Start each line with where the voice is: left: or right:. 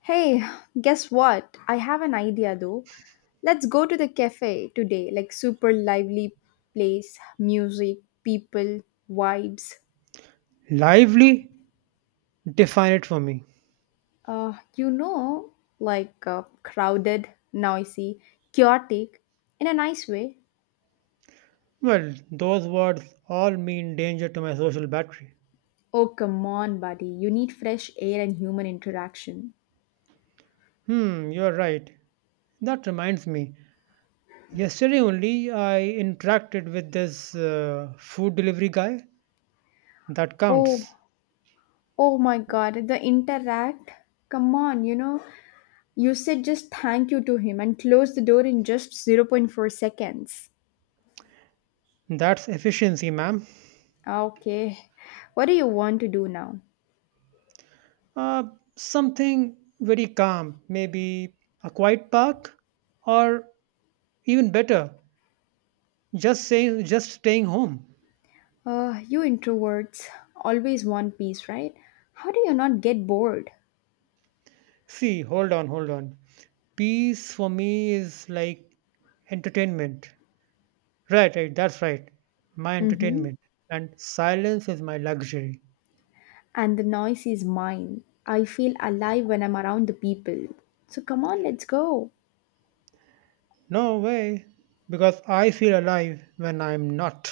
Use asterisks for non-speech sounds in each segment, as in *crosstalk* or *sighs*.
left: Hey, guess what? I have an idea though. Let's go to the cafe today, like super lively place, music, people, vibes.
right: Lively? Define it for me.
left: Uh, you know, like crowded, noisy, chaotic, in a nice way.
right: Well, those words all mean danger to my social battery.
left: Oh, come on, buddy. You need fresh air and human interaction.
right: Hmm, you're right. That reminds me. Yesterday only I interacted with this food delivery guy. That
left: Oh,
right: counts.
left: oh, my God, the interact. Come on, you said just thank you to him and close the door in just zero point 0.4 seconds.
right: That's efficiency, ma'am.
left: Okay, what do you want to do now?
right: Uh, something very calm, maybe a quiet park, or even better, just staying home.
left: You introverts always want peace, right? How do you not get bored?
right: See, hold on, hold on. Peace for me is like entertainment. Right, right, that's right. My
left: Mm-hmm.
right: entertainment. And silence is my luxury.
left: And the noise is mine. I feel alive when I'm around the people. So come on, let's go.
right: No way. Because I feel alive when I'm not.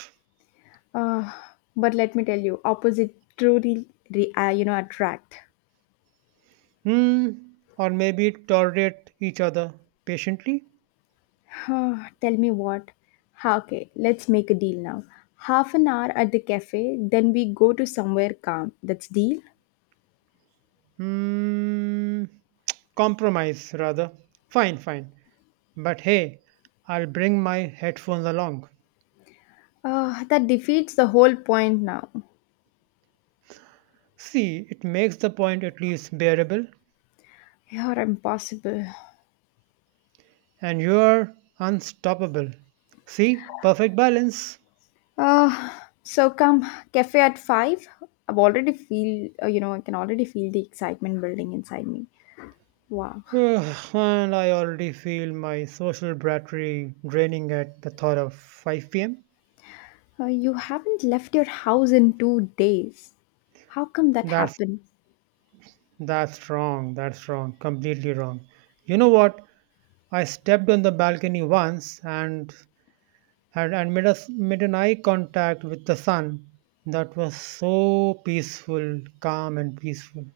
left: Uh, but let me tell you, opposite truly, attract.
right: Hmm. Or maybe tolerate each other patiently?
left: Huh, tell me what? Ha, okay, let's make a deal now. Half an hour at the cafe, then we go to somewhere calm. That's deal.
right: Hmm. Compromise, rather. Fine, fine. But hey, I'll bring my headphones along.
left: That defeats the whole point now.
right: See, it makes the point at least bearable.
left: You're impossible.
right: And you're unstoppable. See, perfect balance.
left: Uh, so come, cafe at 5. I can already feel the excitement building inside me. Wow.
right: *sighs* And I already feel my social battery draining at the thought of 5 pm.
left: You haven't left your house in 2 days. How come that
right: That's
left: happened?
right: that's wrong. That's wrong. Completely wrong. You know what? I stepped on the balcony once and made an eye contact with the sun. That was so peaceful, calm and peaceful.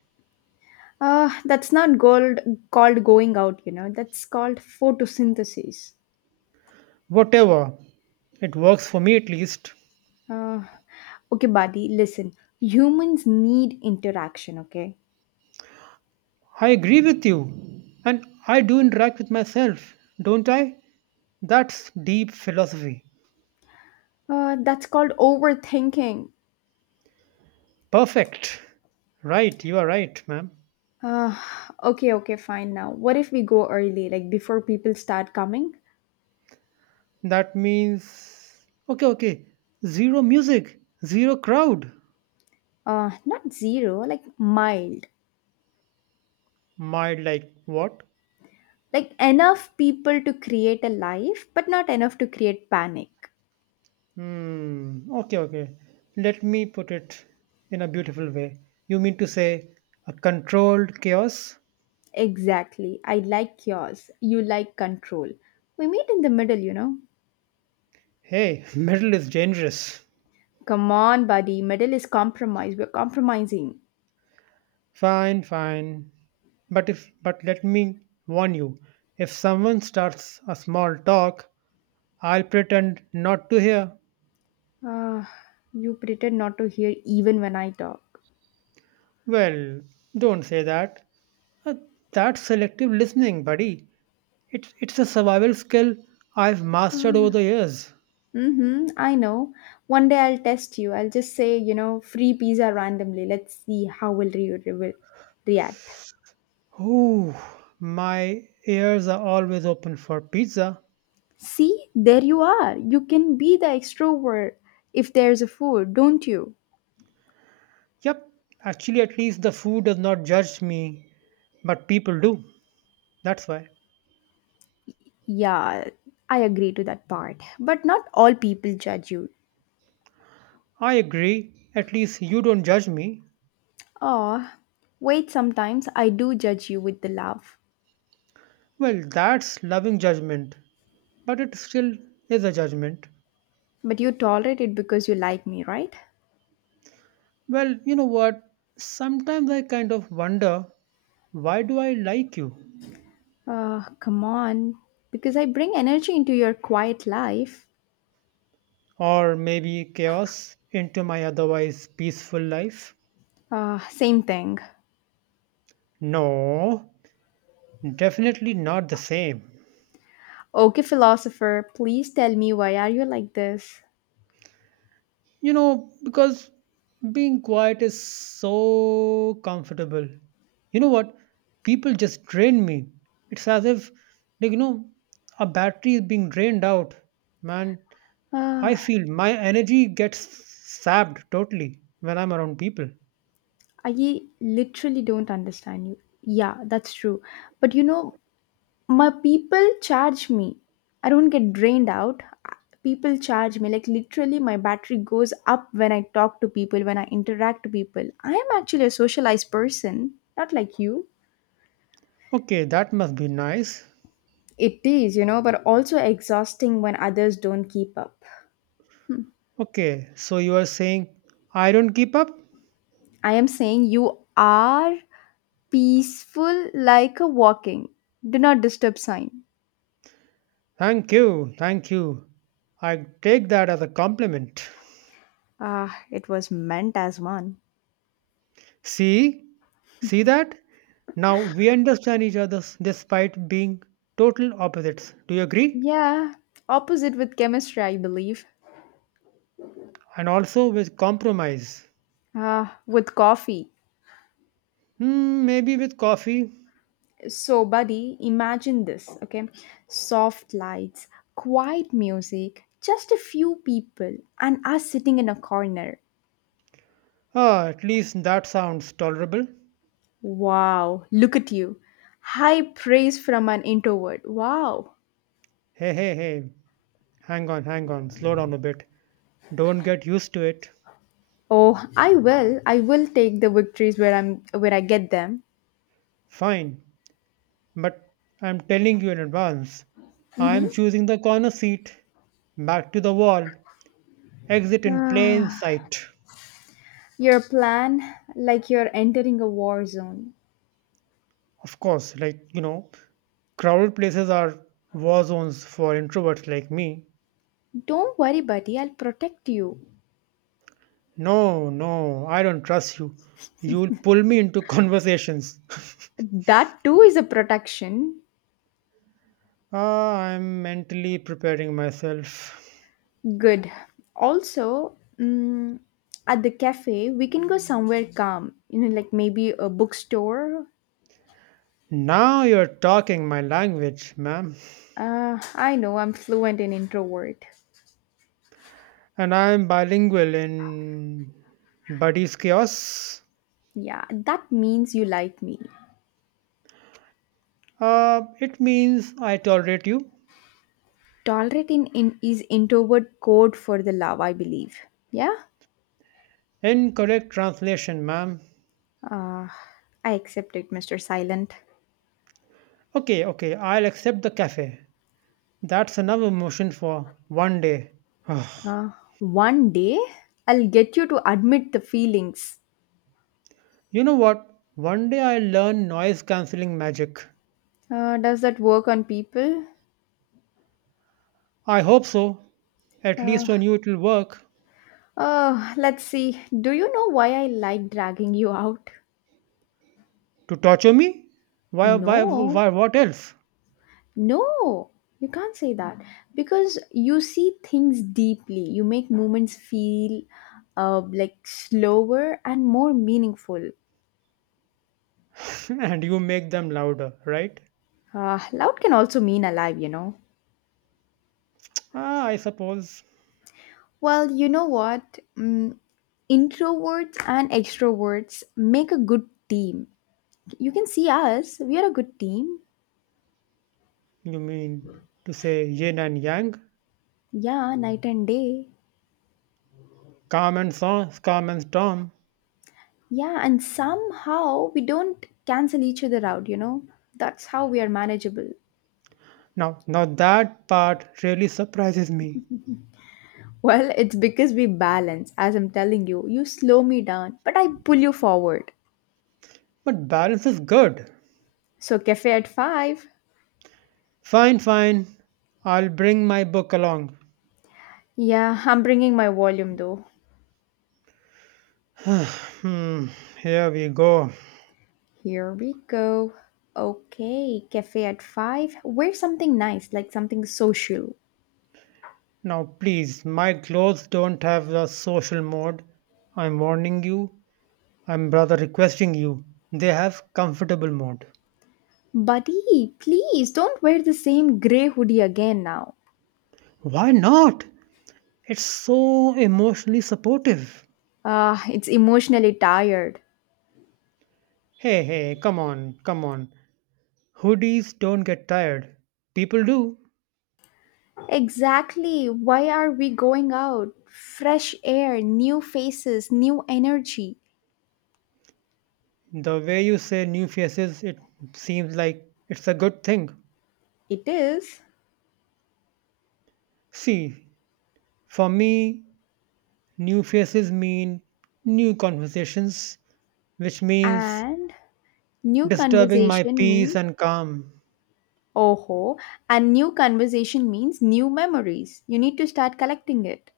left: That's not gold, called going out. That's called photosynthesis.
right: Whatever. It works for me at least.
left: Uh, okay, buddy, listen. Humans need interaction, okay?
right: I agree with you. And I do interact with myself, don't I? That's deep philosophy.
left: That's called overthinking.
right: Perfect. Right, you are right, ma'am.
left: Uh, okay, okay, fine now. What if we go early, like before people start coming?
right: That means. Okay, okay. Zero music, zero crowd.
left: Not zero, like mild.
right: Mild, like what?
left: Like enough people to create a life, but not enough to create panic.
right: Hmm, okay, okay. Let me put it in a beautiful way. You mean to say a controlled chaos?
left: Exactly. I like chaos. You like control. We meet in the middle, you know?
right: Hey, *laughs* metal is dangerous.
left: Come on, buddy. Middle is compromise. We're compromising.
right: Fine, fine. But if but let me warn you, if someone starts a small talk, I'll pretend not to hear.
left: Uh, you pretend not to hear even when I talk.
right: Well, don't say that. Uh, that's selective listening, buddy. It's a survival skill I've mastered over
left: Uh,
right: the years.
left: Mm-hmm, I know. One day I'll test you. I'll just say, free pizza randomly. Let's see how will you re- will react.
right: Ooh, my ears are always open for pizza.
left: See, there you are. You can be the extrovert if there's a food, don't you?
right: Yep, actually, at least the food does not judge me, but people do. That's why.
left: Yeah, I agree to that part. But not all people judge you.
right: I agree, at least you don't judge me.
left: Oh, wait, sometimes I do judge you with the love.
right: Well, that's loving judgment, but it still is a judgment.
left: But you tolerate it because you like me, right?
right: Well, you know what? Sometimes I kind of wonder why do I like you?
left: Come on. Because I bring energy into your quiet life.
right: Or maybe chaos into my otherwise peaceful life?
left: Same thing.
right: No, definitely not the same.
left: Okay, philosopher, please tell me why are you like this?
right: You know because being quiet is so comfortable. You know what, people just drain me. It's as if, like a battery is being drained out, man. I
left: Uh,
right: feel my energy gets sapped totally when I'm around people.
left: I literally don't understand you. Yeah, that's true. But my people charge me. I don't get drained out. Ah, people charge me. Like literally my battery goes up when I talk to people, when I interact to people. I am actually a socialized person, not like you.
right: Okay, that must be nice.
left: It is, but also exhausting when others don't keep up.
right: Okay, so you are saying I don't keep up.
left: I am saying you are peaceful like a walking, do not disturb sign.
right: Thank you, thank you. I take that as a compliment.
left: Ah, it was meant as one.
right: See? See that? Now we understand each other despite being total opposites. Do you agree?
left: Yeah, opposite with chemistry, I believe.
right: And also with compromise.
left: Ah, with coffee.
right: Hmm, maybe with coffee.
left: So, buddy, imagine this, okay? Soft lights, quiet music, just a few people, and us sitting in a corner.
right: Ah, at least that sounds tolerable.
left: Wow, look at you. High praise from an introvert. Wow.
right: Hey, hey, hey. Hang on, hang on. Slow down a bit. Don't get used to it.
left: Oh, I will. I will take the victories where I get them.
right: Fine. But I'm telling you in advance. I'm choosing the corner seat. Back to the wall. Exit
left: *sighs*
right: in plain
left: Ah,
right: sight.
left: your plan, like you're entering a war zone.
right: Of course, like, crowded places are war zones for introverts like me.
left: Don't worry, buddy, I'll protect you.
right: No, no, I don't trust you. You'll pull me into conversations. *laughs*
left: That too is a protection.
right: Ah, I'm mentally preparing myself.
left: Good. Also, at the cafe, we can go somewhere calm, like maybe a bookstore.
right: Now you're talking my language, ma'am.
left: I know I'm fluent in introvert.
right: And I'm bilingual in Buddy's Chaos.
left: Yeah, that means you like me.
right: It means I tolerate you.
left: Tolerate in is introvert code for the love, I believe. Yeah?
right: Incorrect translation, ma'am.
left: Uh, I accept it, Mr. Silent.
right: Okay, okay, I'll accept the cafe. That's enough emotion for one day. *sighs*
left: Uh, One day, I'll get you to admit the feelings.
right: You know what? One day I'll learn noise cancelling magic.
left: Does that work on people?
right: I hope so. At
left: Uh,
right: least on you it will work.
left: oh, let's see. Do you know why I like dragging you out?
right: To torture me?
left: No,
right: Why what else?
left: no, you can't say that because you see things deeply. You make moments feel like slower and more meaningful.
right: *laughs* And you make them louder, right?
left: Loud can also mean alive.
right: Ah, I suppose
left: Well, you know what? Introverts and extroverts make a good team. You can see us, we are a good team.
right: you mean to say yin and yang,
left: Yeah, night and day.
right: calm and storm, calm and storm.
left: Yeah, and somehow we don't cancel each other out, you know? That's how we are manageable. *laughs*
right: Now, now that part really surprises me.
left: Well, it's because we balance, as I'm telling you. You slow me down, but I pull you forward.
right: But balance is good.
left: So, cafe at 5.
right: Fine, fine. I'll bring my book along.
left: Yeah, *laughs* I'm bringing my volume though.
right: Hmm, here we go.
left: Here we go. Okay, cafe at 5. Wear something nice, like something social.
right: Now, please, my clothes don't have a social mode. I'm warning you. I'm rather requesting you. They have comfortable mode.
left: Buddy, please don't wear the same grey hoodie again now.
right: Why not? It's so emotionally supportive.
left: Ah, it's emotionally tired.
right: Hey, hey, come on, come on. Hoodies don't get tired. People do.
left: Exactly. Why are we going out? Fresh air, new faces, new energy.
right: The way you say new faces, it seems like it's a good thing.
left: It is.
right: See, for me, new faces mean new conversations, which means
left: And new
right: disturbing my
left: conversation
right: peace
left: means,
right: and calm,
left: oh ho, and new conversation means new memories. You need to start collecting it.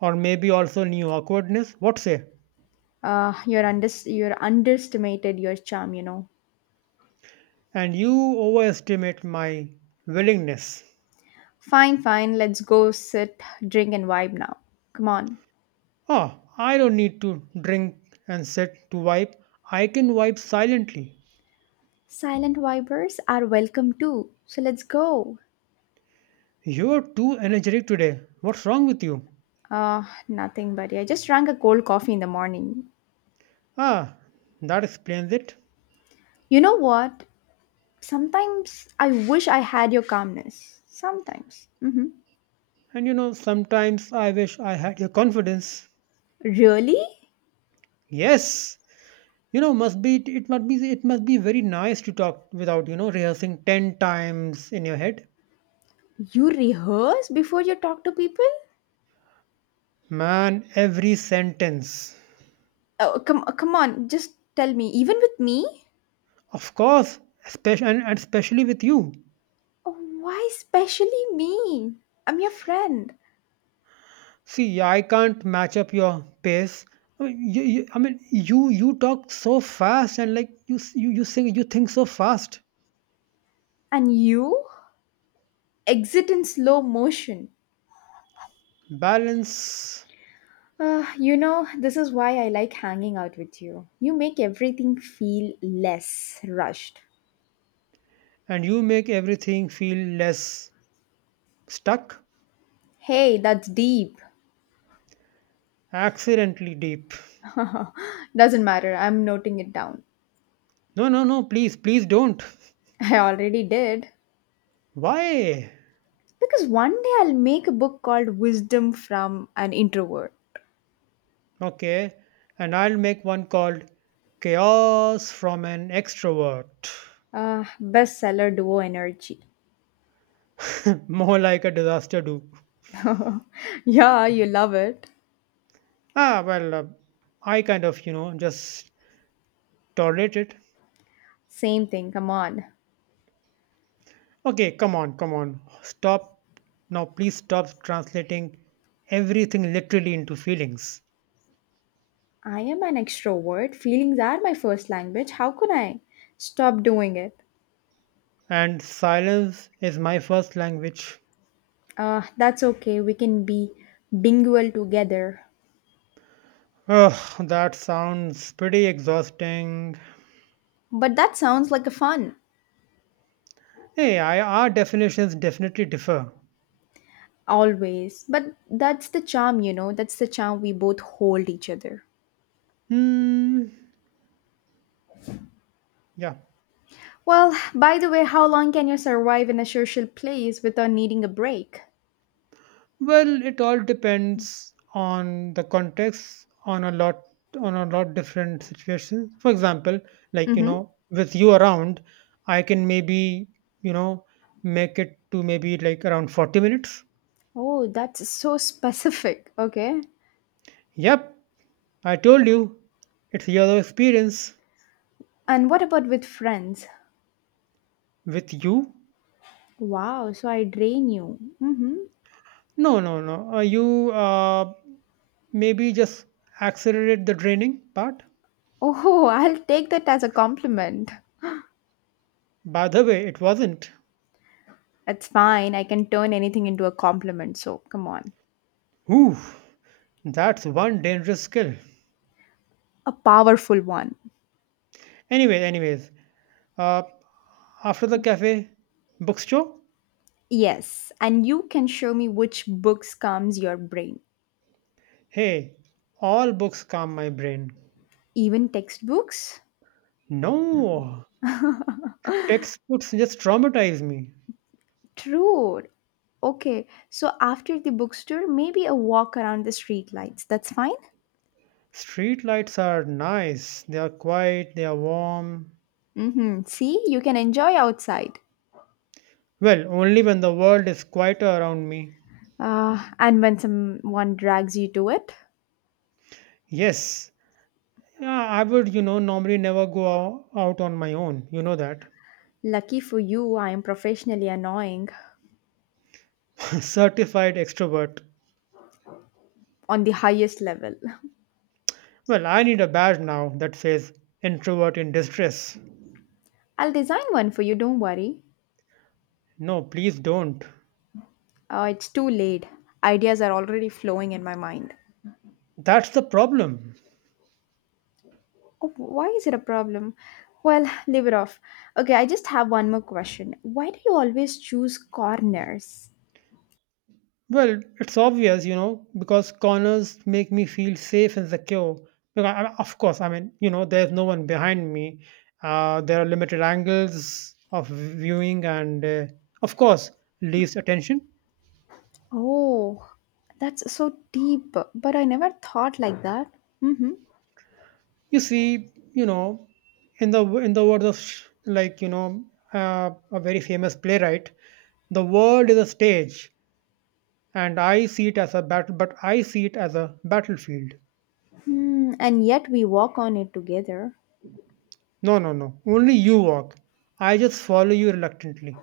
right: or maybe also new awkwardness. What say?
left: You're underestimated your charm.
right: And you overestimate my willingness.
left: Fine, fine. Let's go sit, drink, and vibe now. Come on.
right: Oh, I don't need to drink and sit to wipe. I can wipe silently.
left: Silent vibers are welcome too. So let's go.
right: You're too energetic today. What's wrong with you?
left: Uh, Nothing, buddy. I just drank a cold coffee in the morning.
right: Ah, that explains it.
left: You know what? Sometimes I wish I had your calmness. Sometimes. Hmm.
right: And you know, sometimes I wish I had your confidence.
left: Really?
right: Yes, it must be very nice to talk without, rehearsing 10 times in your head,
left: You rehearse before you talk to people?
right: man, every sentence.
left: Oh, come on. Just tell me. Even with me?
right: Of course, especially, and especially with you.
left: Oh, why especially me? I'm your friend.
right: See, I can't match up your pace. I mean, you talk so fast, and like, you sing, you think so fast.
left: And you? Exit in slow motion.
right: Balance.
left: This is why I like hanging out with you. You make everything feel less rushed.
right: And you make everything feel less stuck.
left: Hey, that's deep.
right: Accidentally deep.
left: *laughs* Doesn't matter, I'm noting it down.
right: No, no, no, please, please don't.
left: *laughs* I already did.
right: Why?
left: Because one day I'll make a book called Wisdom from an Introvert.
right: Okay, and I'll make one called Chaos from an Extrovert.
left: Bestseller duo energy.
right: *laughs* More like a disaster do.
left: *laughs* Yeah, you love it.
right: Ah, well, I kind of, just tolerate it.
left: Same thing, come on.
right: Okay, come on, come on. Stop. Now, please stop translating everything literally into feelings.
left: I am an extrovert. Feelings are my first language. How could I stop doing it?
right: And silence is my first language.
left: That's okay. We can be bilingual together.
right: Ugh, that sounds pretty exhausting.
left: But that sounds like a fun,
right: Hey, our definitions definitely differ.
left: always. But that's the charm. That's the charm we both hold each other.
right: Hmm, yeah.
left: Well, by the way, how long can you survive in a social place without needing a break?
right: Well, it all depends on the context, on a lot different situations. For example, like,
left: Mm-hmm.
right: with you around, I can maybe, you know make it to maybe like around 40 minutes.
left: Oh, that's so specific. Okay.
right: Yep, I told you, it's your experience
left: And what about with friends?
right: with you.
left: Wow, so I drain you. Mm-hmm.
right: No, no, no. You, maybe just accelerate the draining part.
left: Oh, *laughs* I'll take that as a compliment.
right: By the way, it wasn't.
left: That's fine. I can turn anything into a compliment, so come on.
right: Ooh, that's one dangerous skill.
left: A powerful one.
right: Anyway, anyways, Uh, after the cafe, books show?
left: Yes, and you can show me which books calms your brain.
right: Hey, all books calm my brain.
left: Even textbooks?
right: No, textbooks just traumatize me.
left: True. Okay, so after the bookstore, maybe a walk around the streetlights. That's fine?
right: Street lights are nice, they are quiet, they are warm.
left: Mm-hmm. See, you can enjoy outside.
right: Well, only when the world is quieter around me.
left: Ah, and when someone drags you to it,
right: Yes, yeah, I would, normally never go out on my own, you know that.
left: lucky for you, I am professionally annoying
right: *laughs* Certified extrovert.
left: on the highest level.
right: Well, I need a badge now that says introvert in distress.
left: I'll design one for you, don't worry.
right: No, please don't.
left: It's too late. Ideas are already flowing in my mind.
right: That's the problem.
left: Oh, why is it a problem? Well, *laughs* *sighs* leave it off. Okay, I just have one more question. Why do you always choose corners?
right: Well, it's obvious, because corners make me feel safe and secure. Because, of course, I mean, there's no one behind me. There are limited angles of viewing, and of course, leaves attention.
left: Oh, that's so deep, but I never thought like that. Mm-hmm.
right: You see, in the words of a very famous playwright, the world is a stage, and I see it as a battlefield.
left: Hmm, and yet we walk on it together.
right: No, no, no. Only you walk. I just follow you reluctantly.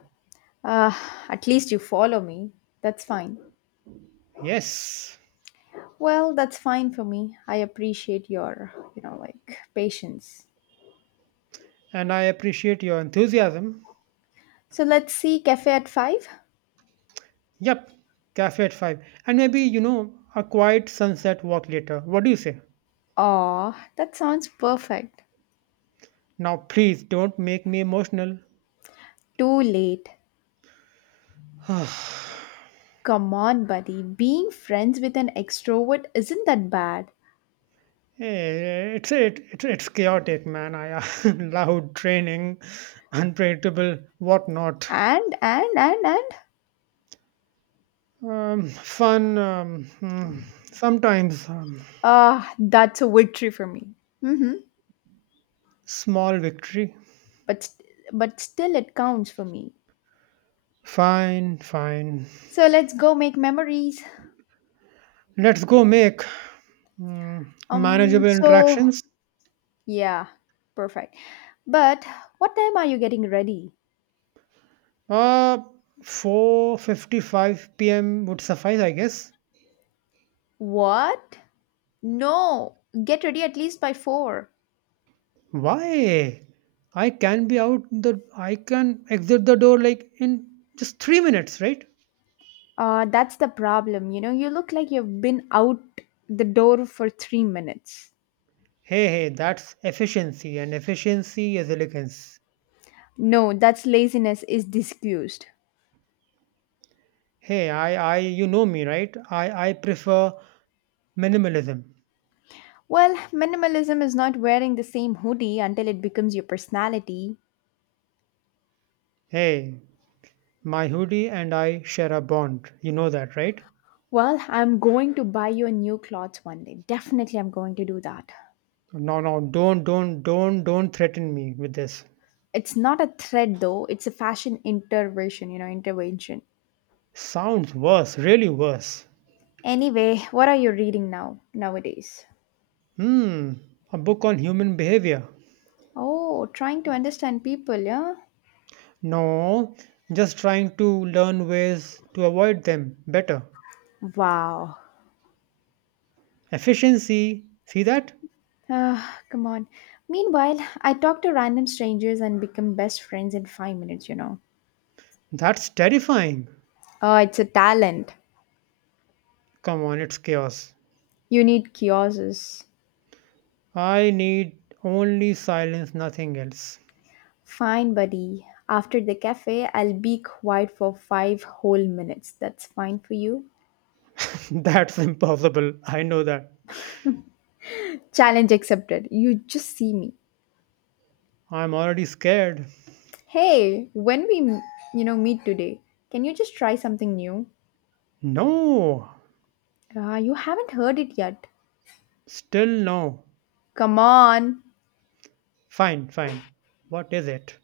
left: Uh, at least you follow me. That's fine.
right: Yes.
left: Well, that's fine for me. I appreciate your, like patience.
right: And I appreciate your enthusiasm.
left: So let's see cafe at 5?
right: Yep. Cafe at 5. And maybe, a quiet sunset walk later. What do you say?
left: Oh, that sounds perfect.
right: Now, please don't make me emotional.
left: Too late.
right: *sighs*
left: Come on, buddy. Being friends with an extrovert isn't that bad.
right: Eh, it's, it, it's chaotic, man. I *laughs* loud training, unpredictable, whatnot.
left: And and and and
right: Fun, sometimes,
left: that's a victory for me. Mhm.
right: small victory.
left: But st- but still it counts for me.
right: Fine, fine.
left: So let's go make memories.
right: Let's go make mm,
left: Um
right: manageable
left: so
right: interactions.
left: yeah, perfect. But what time are you getting ready?
right: Uh, 4:55 p.m. would suffice, I guess.
left: What? No, get ready at least by 4.
right: Why? I can be out the I can exit the door like in just 3 minutes, right?
left: That's the problem. You know, you look like you've been out the door for 3 minutes.
right: Hey, hey, that's efficiency and efficiency is elegance.
left: No, that's laziness is discussed.
right: Hey, I you know me, right? I prefer minimalism.
left: Well, minimalism is not wearing the same hoodie until it becomes your personality.
right: Hey, my hoodie and I share a bond. You know that, right?
left: Well, I'm going to buy you a new clothes one day. Definitely, I'm going to do that.
right: No, no, don't threaten me with this.
left: It's not a thread though, it's a fashion intervention.
right: Sounds worse, really worse.
left: Anyway, what are you reading now, nowadays?
right: Hmm, a book on human behavior.
left: Oh, trying to understand people, yeah?
right: No, just trying to learn ways to avoid them better.
left: Wow.
right: Efficiency, see that?
left: Ah, come on. Meanwhile, I talk to random strangers and become best friends in five minutes.
right: That's terrifying.
left: Oh, it's a talent.
right: Come on, it's chaos.
left: You need kiosks.
right: I need only silence, nothing else.
left: Fine, buddy. After the cafe, I'll be quiet for 5 whole minutes. That's fine for you.
right: *laughs* That's impossible, I know that.
left: Challenge accepted. You just see me.
right: I'm already scared.
left: Hey, when we, meet today, can you just try something new?
right: No,
left: Ah, you haven't heard it yet.
right: still no.
left: Come on.
right: Fine, fine. What is it?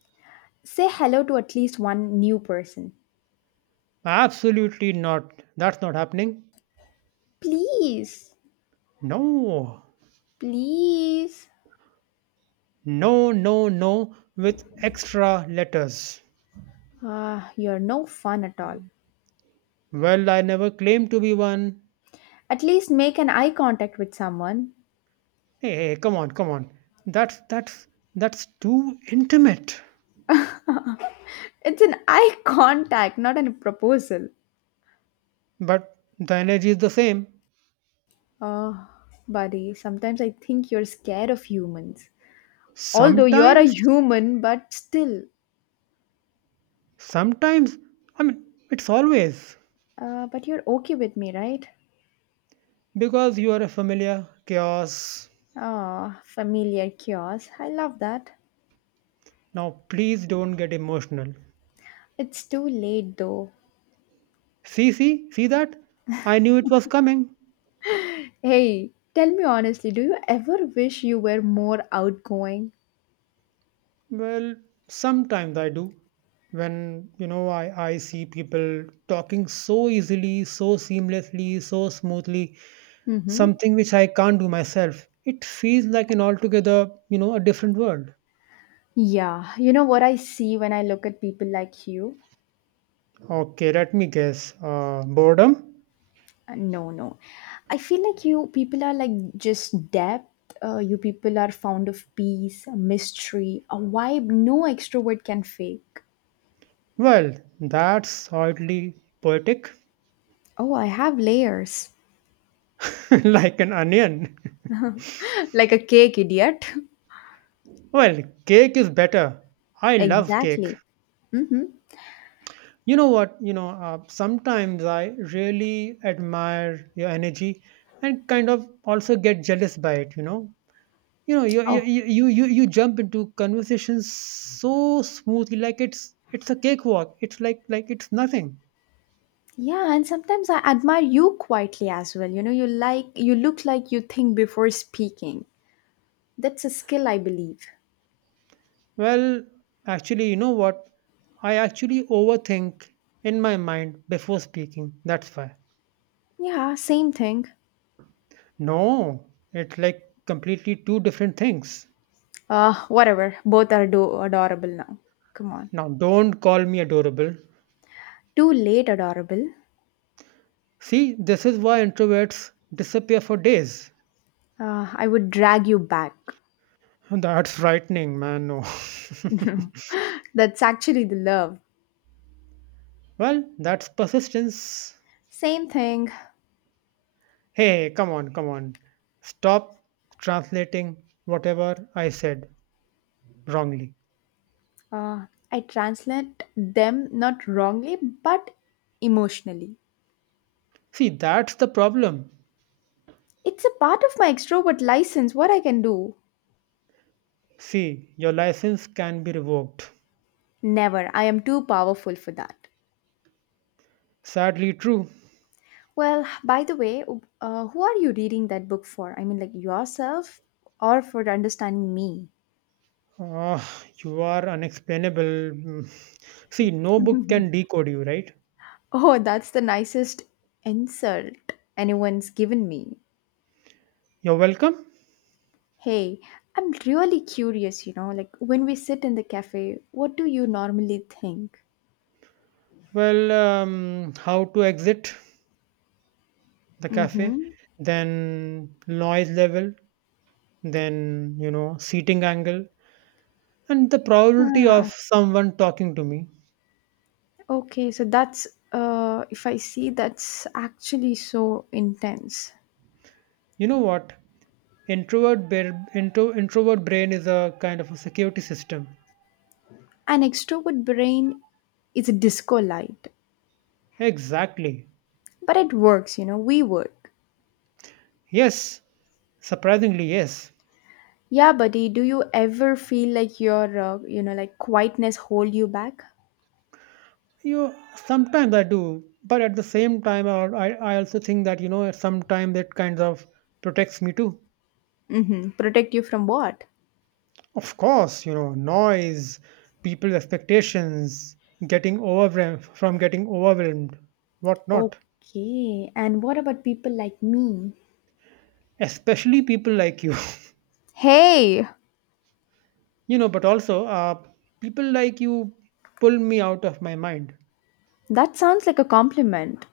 left: Say hello to at least one new person.
right: Absolutely not. That's not happening.
left: Please.
right: No.
left: Please.
right: No, no, no. With extra letters.
left: Ah, you're no fun at all.
right: Well, I never claimed to be one.
left: At least make an eye contact with someone.
right: Hey, hey, come on, come on. That's that's that's too intimate.
left: It's an eye *laughs* contact, not a proposal.
right: But the energy is the same.
left: Oh, buddy, sometimes I think you're scared of humans. Although you're a
right: Sometimes,
left: human, but still.
right: sometimes, I mean, it's always
left: But you're okay with me, right?
right: because you are a familiar chaos.
left: Ah, familiar chaos. I love that.
right: Now, please don't get emotional.
left: It's too late though.
right: See, see, see that? I knew it was coming.
left: Hey, tell me honestly, do you ever wish you were more outgoing?
right: Well, sometimes I do. When, I see people talking so easily, so seamlessly, so smoothly,
left: Mm hmm.
right: something which I can't do myself, it feels like an altogether, a different world.
left: Yeah, you know what I see when I look at people like you?
right: Okay, let me guess. Boredom?
left: No, no. I feel like you people are like just depth. You people are fond of peace, mystery, a vibe no extrovert can fake.
right: Well, that's oddly poetic,
left: Oh, I have layers.
right: *laughs* like an onion. *laughs*
left: *laughs* Like a cake, idiot. *laughs*
right: Well, cake is better. I love cake.
left: Exactly. Mm-hmm.
right: You know what? Sometimes I really admire your energy and kind of also get jealous by it. You
left: Oh,
right: you you you, you jump into conversations so smoothly like it's a cakewalk. It's like it's nothing.
left: yeah. And sometimes I admire you quietly as well. You know, you like, you look like you think before speaking. That's a skill, I believe.
right: Well, actually, you know what? I actually overthink in my mind before speaking. That's why.
left: Yeah, same thing.
right: No, it's like completely two different things.
left: Whatever. Both are adorable now. Come on.
right: Now, don't call me adorable.
left: Too late, adorable.
right: See, this is why introverts disappear for days.
left: I would drag you back.
right: That's frightening, man. No. *laughs*
left: *laughs* That's actually the love.
right: Well, that's persistence.
left: Same thing.
right: Hey, come on, come on. Stop translating whatever I said wrongly.
left: Uh, I translate them not wrongly, but emotionally.
right: See, that's the problem.
left: It's a part of my extrovert license, what I can do.
right: See, your license can be revoked.
left: Never. I am too powerful for that.
right: Sadly, true.
left: Well, by the way, who are you reading that book for? I mean, like yourself or for understanding me?
right: Ah, you are unexplainable. Mm. See, no book can decode you, right?
left: Oh, that's the nicest insult anyone's given me.
right: You're welcome.
left: Hey, I'm really curious, like when we sit in the cafe, what do you normally think?
right: Well, how to exit the cafe,
left: Mm-hmm.
right: then noise level, then, seating angle, and the probability of
left: Ah,
right: someone talking to me.
left: okay, so that's if I see that's actually so intense.
right: You know what? Introvert brain is a kind of a security system.
left: An extrovert brain is a disco light.
right: Exactly.
left: But it works, we work.
right: Yes. Surprisingly, yes.
left: Yeah, buddy, do you ever feel like your like quietness hold you back?
right: You sometimes I do, but at the same time, I also think that, sometimes it kind of protects me too.
left: Mm-hmm. Protect you from what?
right: Of course, noise, people's expectations, getting overwhelmed, whatnot.
left: Okay, and what about people like me?
right: Especially people like you,
left: Hey,
right: *laughs* but also, people like you pull me out of my mind.
left: that sounds like a compliment.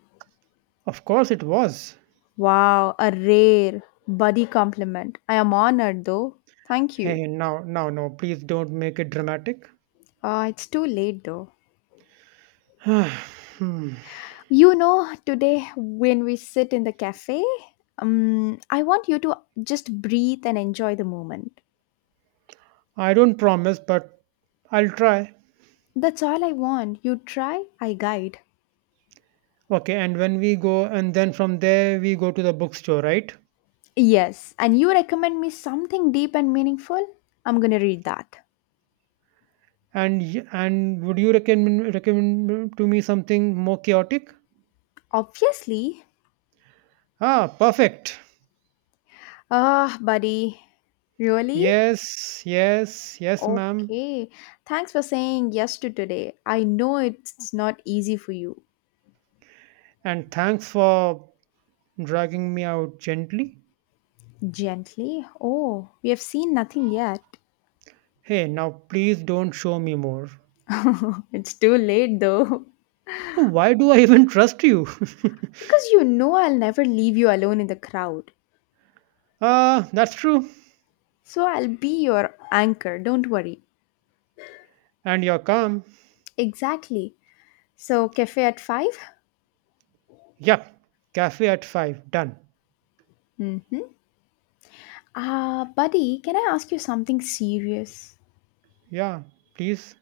right: Of course, it was.
left: Wow, a rare buddy compliment. I am honored though. Thank you.
right: Hey, now, now, no, please don't make it dramatic.
left: It's too late though.
right: *sighs* Hmm.
left: You know, today when we sit in the cafe, I want you to just breathe and enjoy the moment.
right: I don't promise, but I'll try.
left: That's all I want. You try, I guide.
right: Okay, and when we go, and then from there we go to the bookstore, right?
left: Yes, and you recommend me something deep and meaningful? I'm gonna read that.
right: And would you recommend to me something more chaotic?
left: Obviously,
right: Ah, perfect.
left: ah, buddy. Really?
right: Yes, yes, yes, ma'am.
left: Okay. Thanks for saying yes to today. I know it's not easy for you.
right: And thanks for dragging me out gently.
left: Gently? Oh, we have seen nothing yet.
right: Hey, now please don't show me more.
left: *laughs* It's too late though.
right: Why do I even trust you? *laughs*
left: Because you know I'll never leave you alone in the crowd.
right: Ah, that's true.
left: So I'll be your anchor, don't worry.
right: And you're calm.
left: Exactly. So, cafe at 5?
right: Yep. Cafe at five. Done.
left: Mm hmm. Ah, buddy, can I ask you something serious?
right: Yeah, please.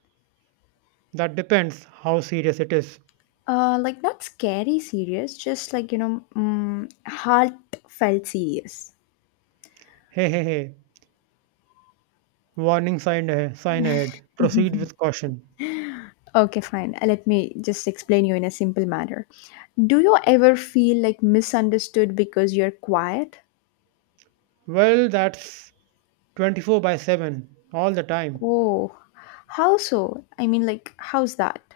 right: That depends how serious it is.
left: Like not scary serious, just like heartfelt serious.
right: Hey, hey, hey. Warning sign ahead. Sign ahead. Proceed with caution.
left: Okay, fine. Let me just explain you in a simple manner. Do you ever feel like misunderstood because you're quiet?
right: Well, that's 24/7 all the time.
left: Oh, how so? I mean, like, how's that?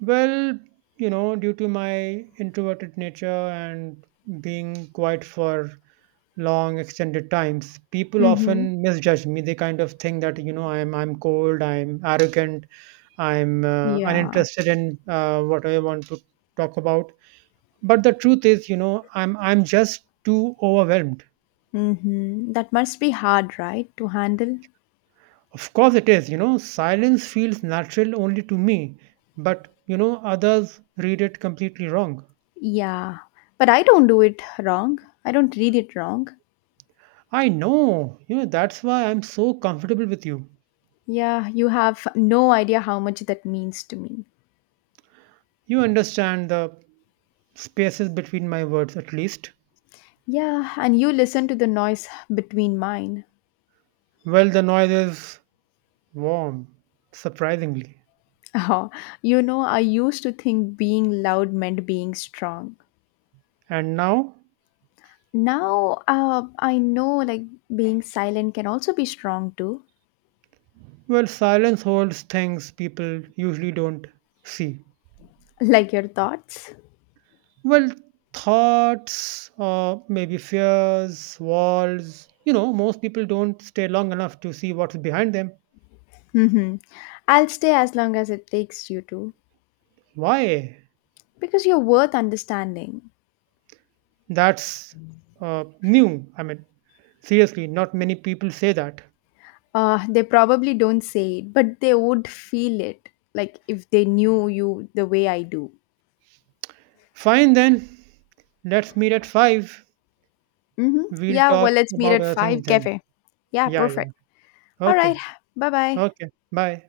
right: Well, due to my introverted nature and being quiet for long extended times, people
left: Mm-hmm.
right: often misjudge me. They kind of think that, I'm cold, I'm arrogant, I'm
left: Yeah.
right: uninterested in what I want to talk about. But the truth is, I'm just too overwhelmed.
left: Mm-hmm. That must be hard, right, to handle?
right: Of course, it is. Silence feels natural only to me, but, others read it completely wrong.
left: Yeah. But I don't do it wrong. I don't read it wrong.
right: I know, that's why I'm so comfortable with you.
left: Yeah, you have no idea how much that means to me.
right: You understand the spaces between my words, at least.
left: Yeah, and you listen to the noise between mine. *laughs*
right: Well, the noise is warm, surprisingly.
left: Oh, you know, I used to think being loud meant being strong.
right: And now,
left: Now, I know like being silent can also be strong too,
right: well, silence holds things people usually don't see.
left: *laughs* like your thoughts.
right: Well, thoughts, maybe fears, walls. Most people don't stay long enough to see what's behind them.
left: Mm-hmm. I'll stay as long as it takes you to,
right: Why?
left: because you're worth understanding.
right: That's new. I mean, seriously, not many people say that.
left: They probably don't say it, but they would feel it, like if they knew you the way I do.
right: Fine then, let's meet at 5.
left: Mm-hmm.
right: We'll
left: Yeah, well,
right: talk
left: let's meet
right: about
left: at
right: other things
left: 5
right: then.
left: cafe. Yeah,
right: Yeah, yeah.
left: perfect. All right.
right: Okay,
left: Bye bye.
right: okay. Bye.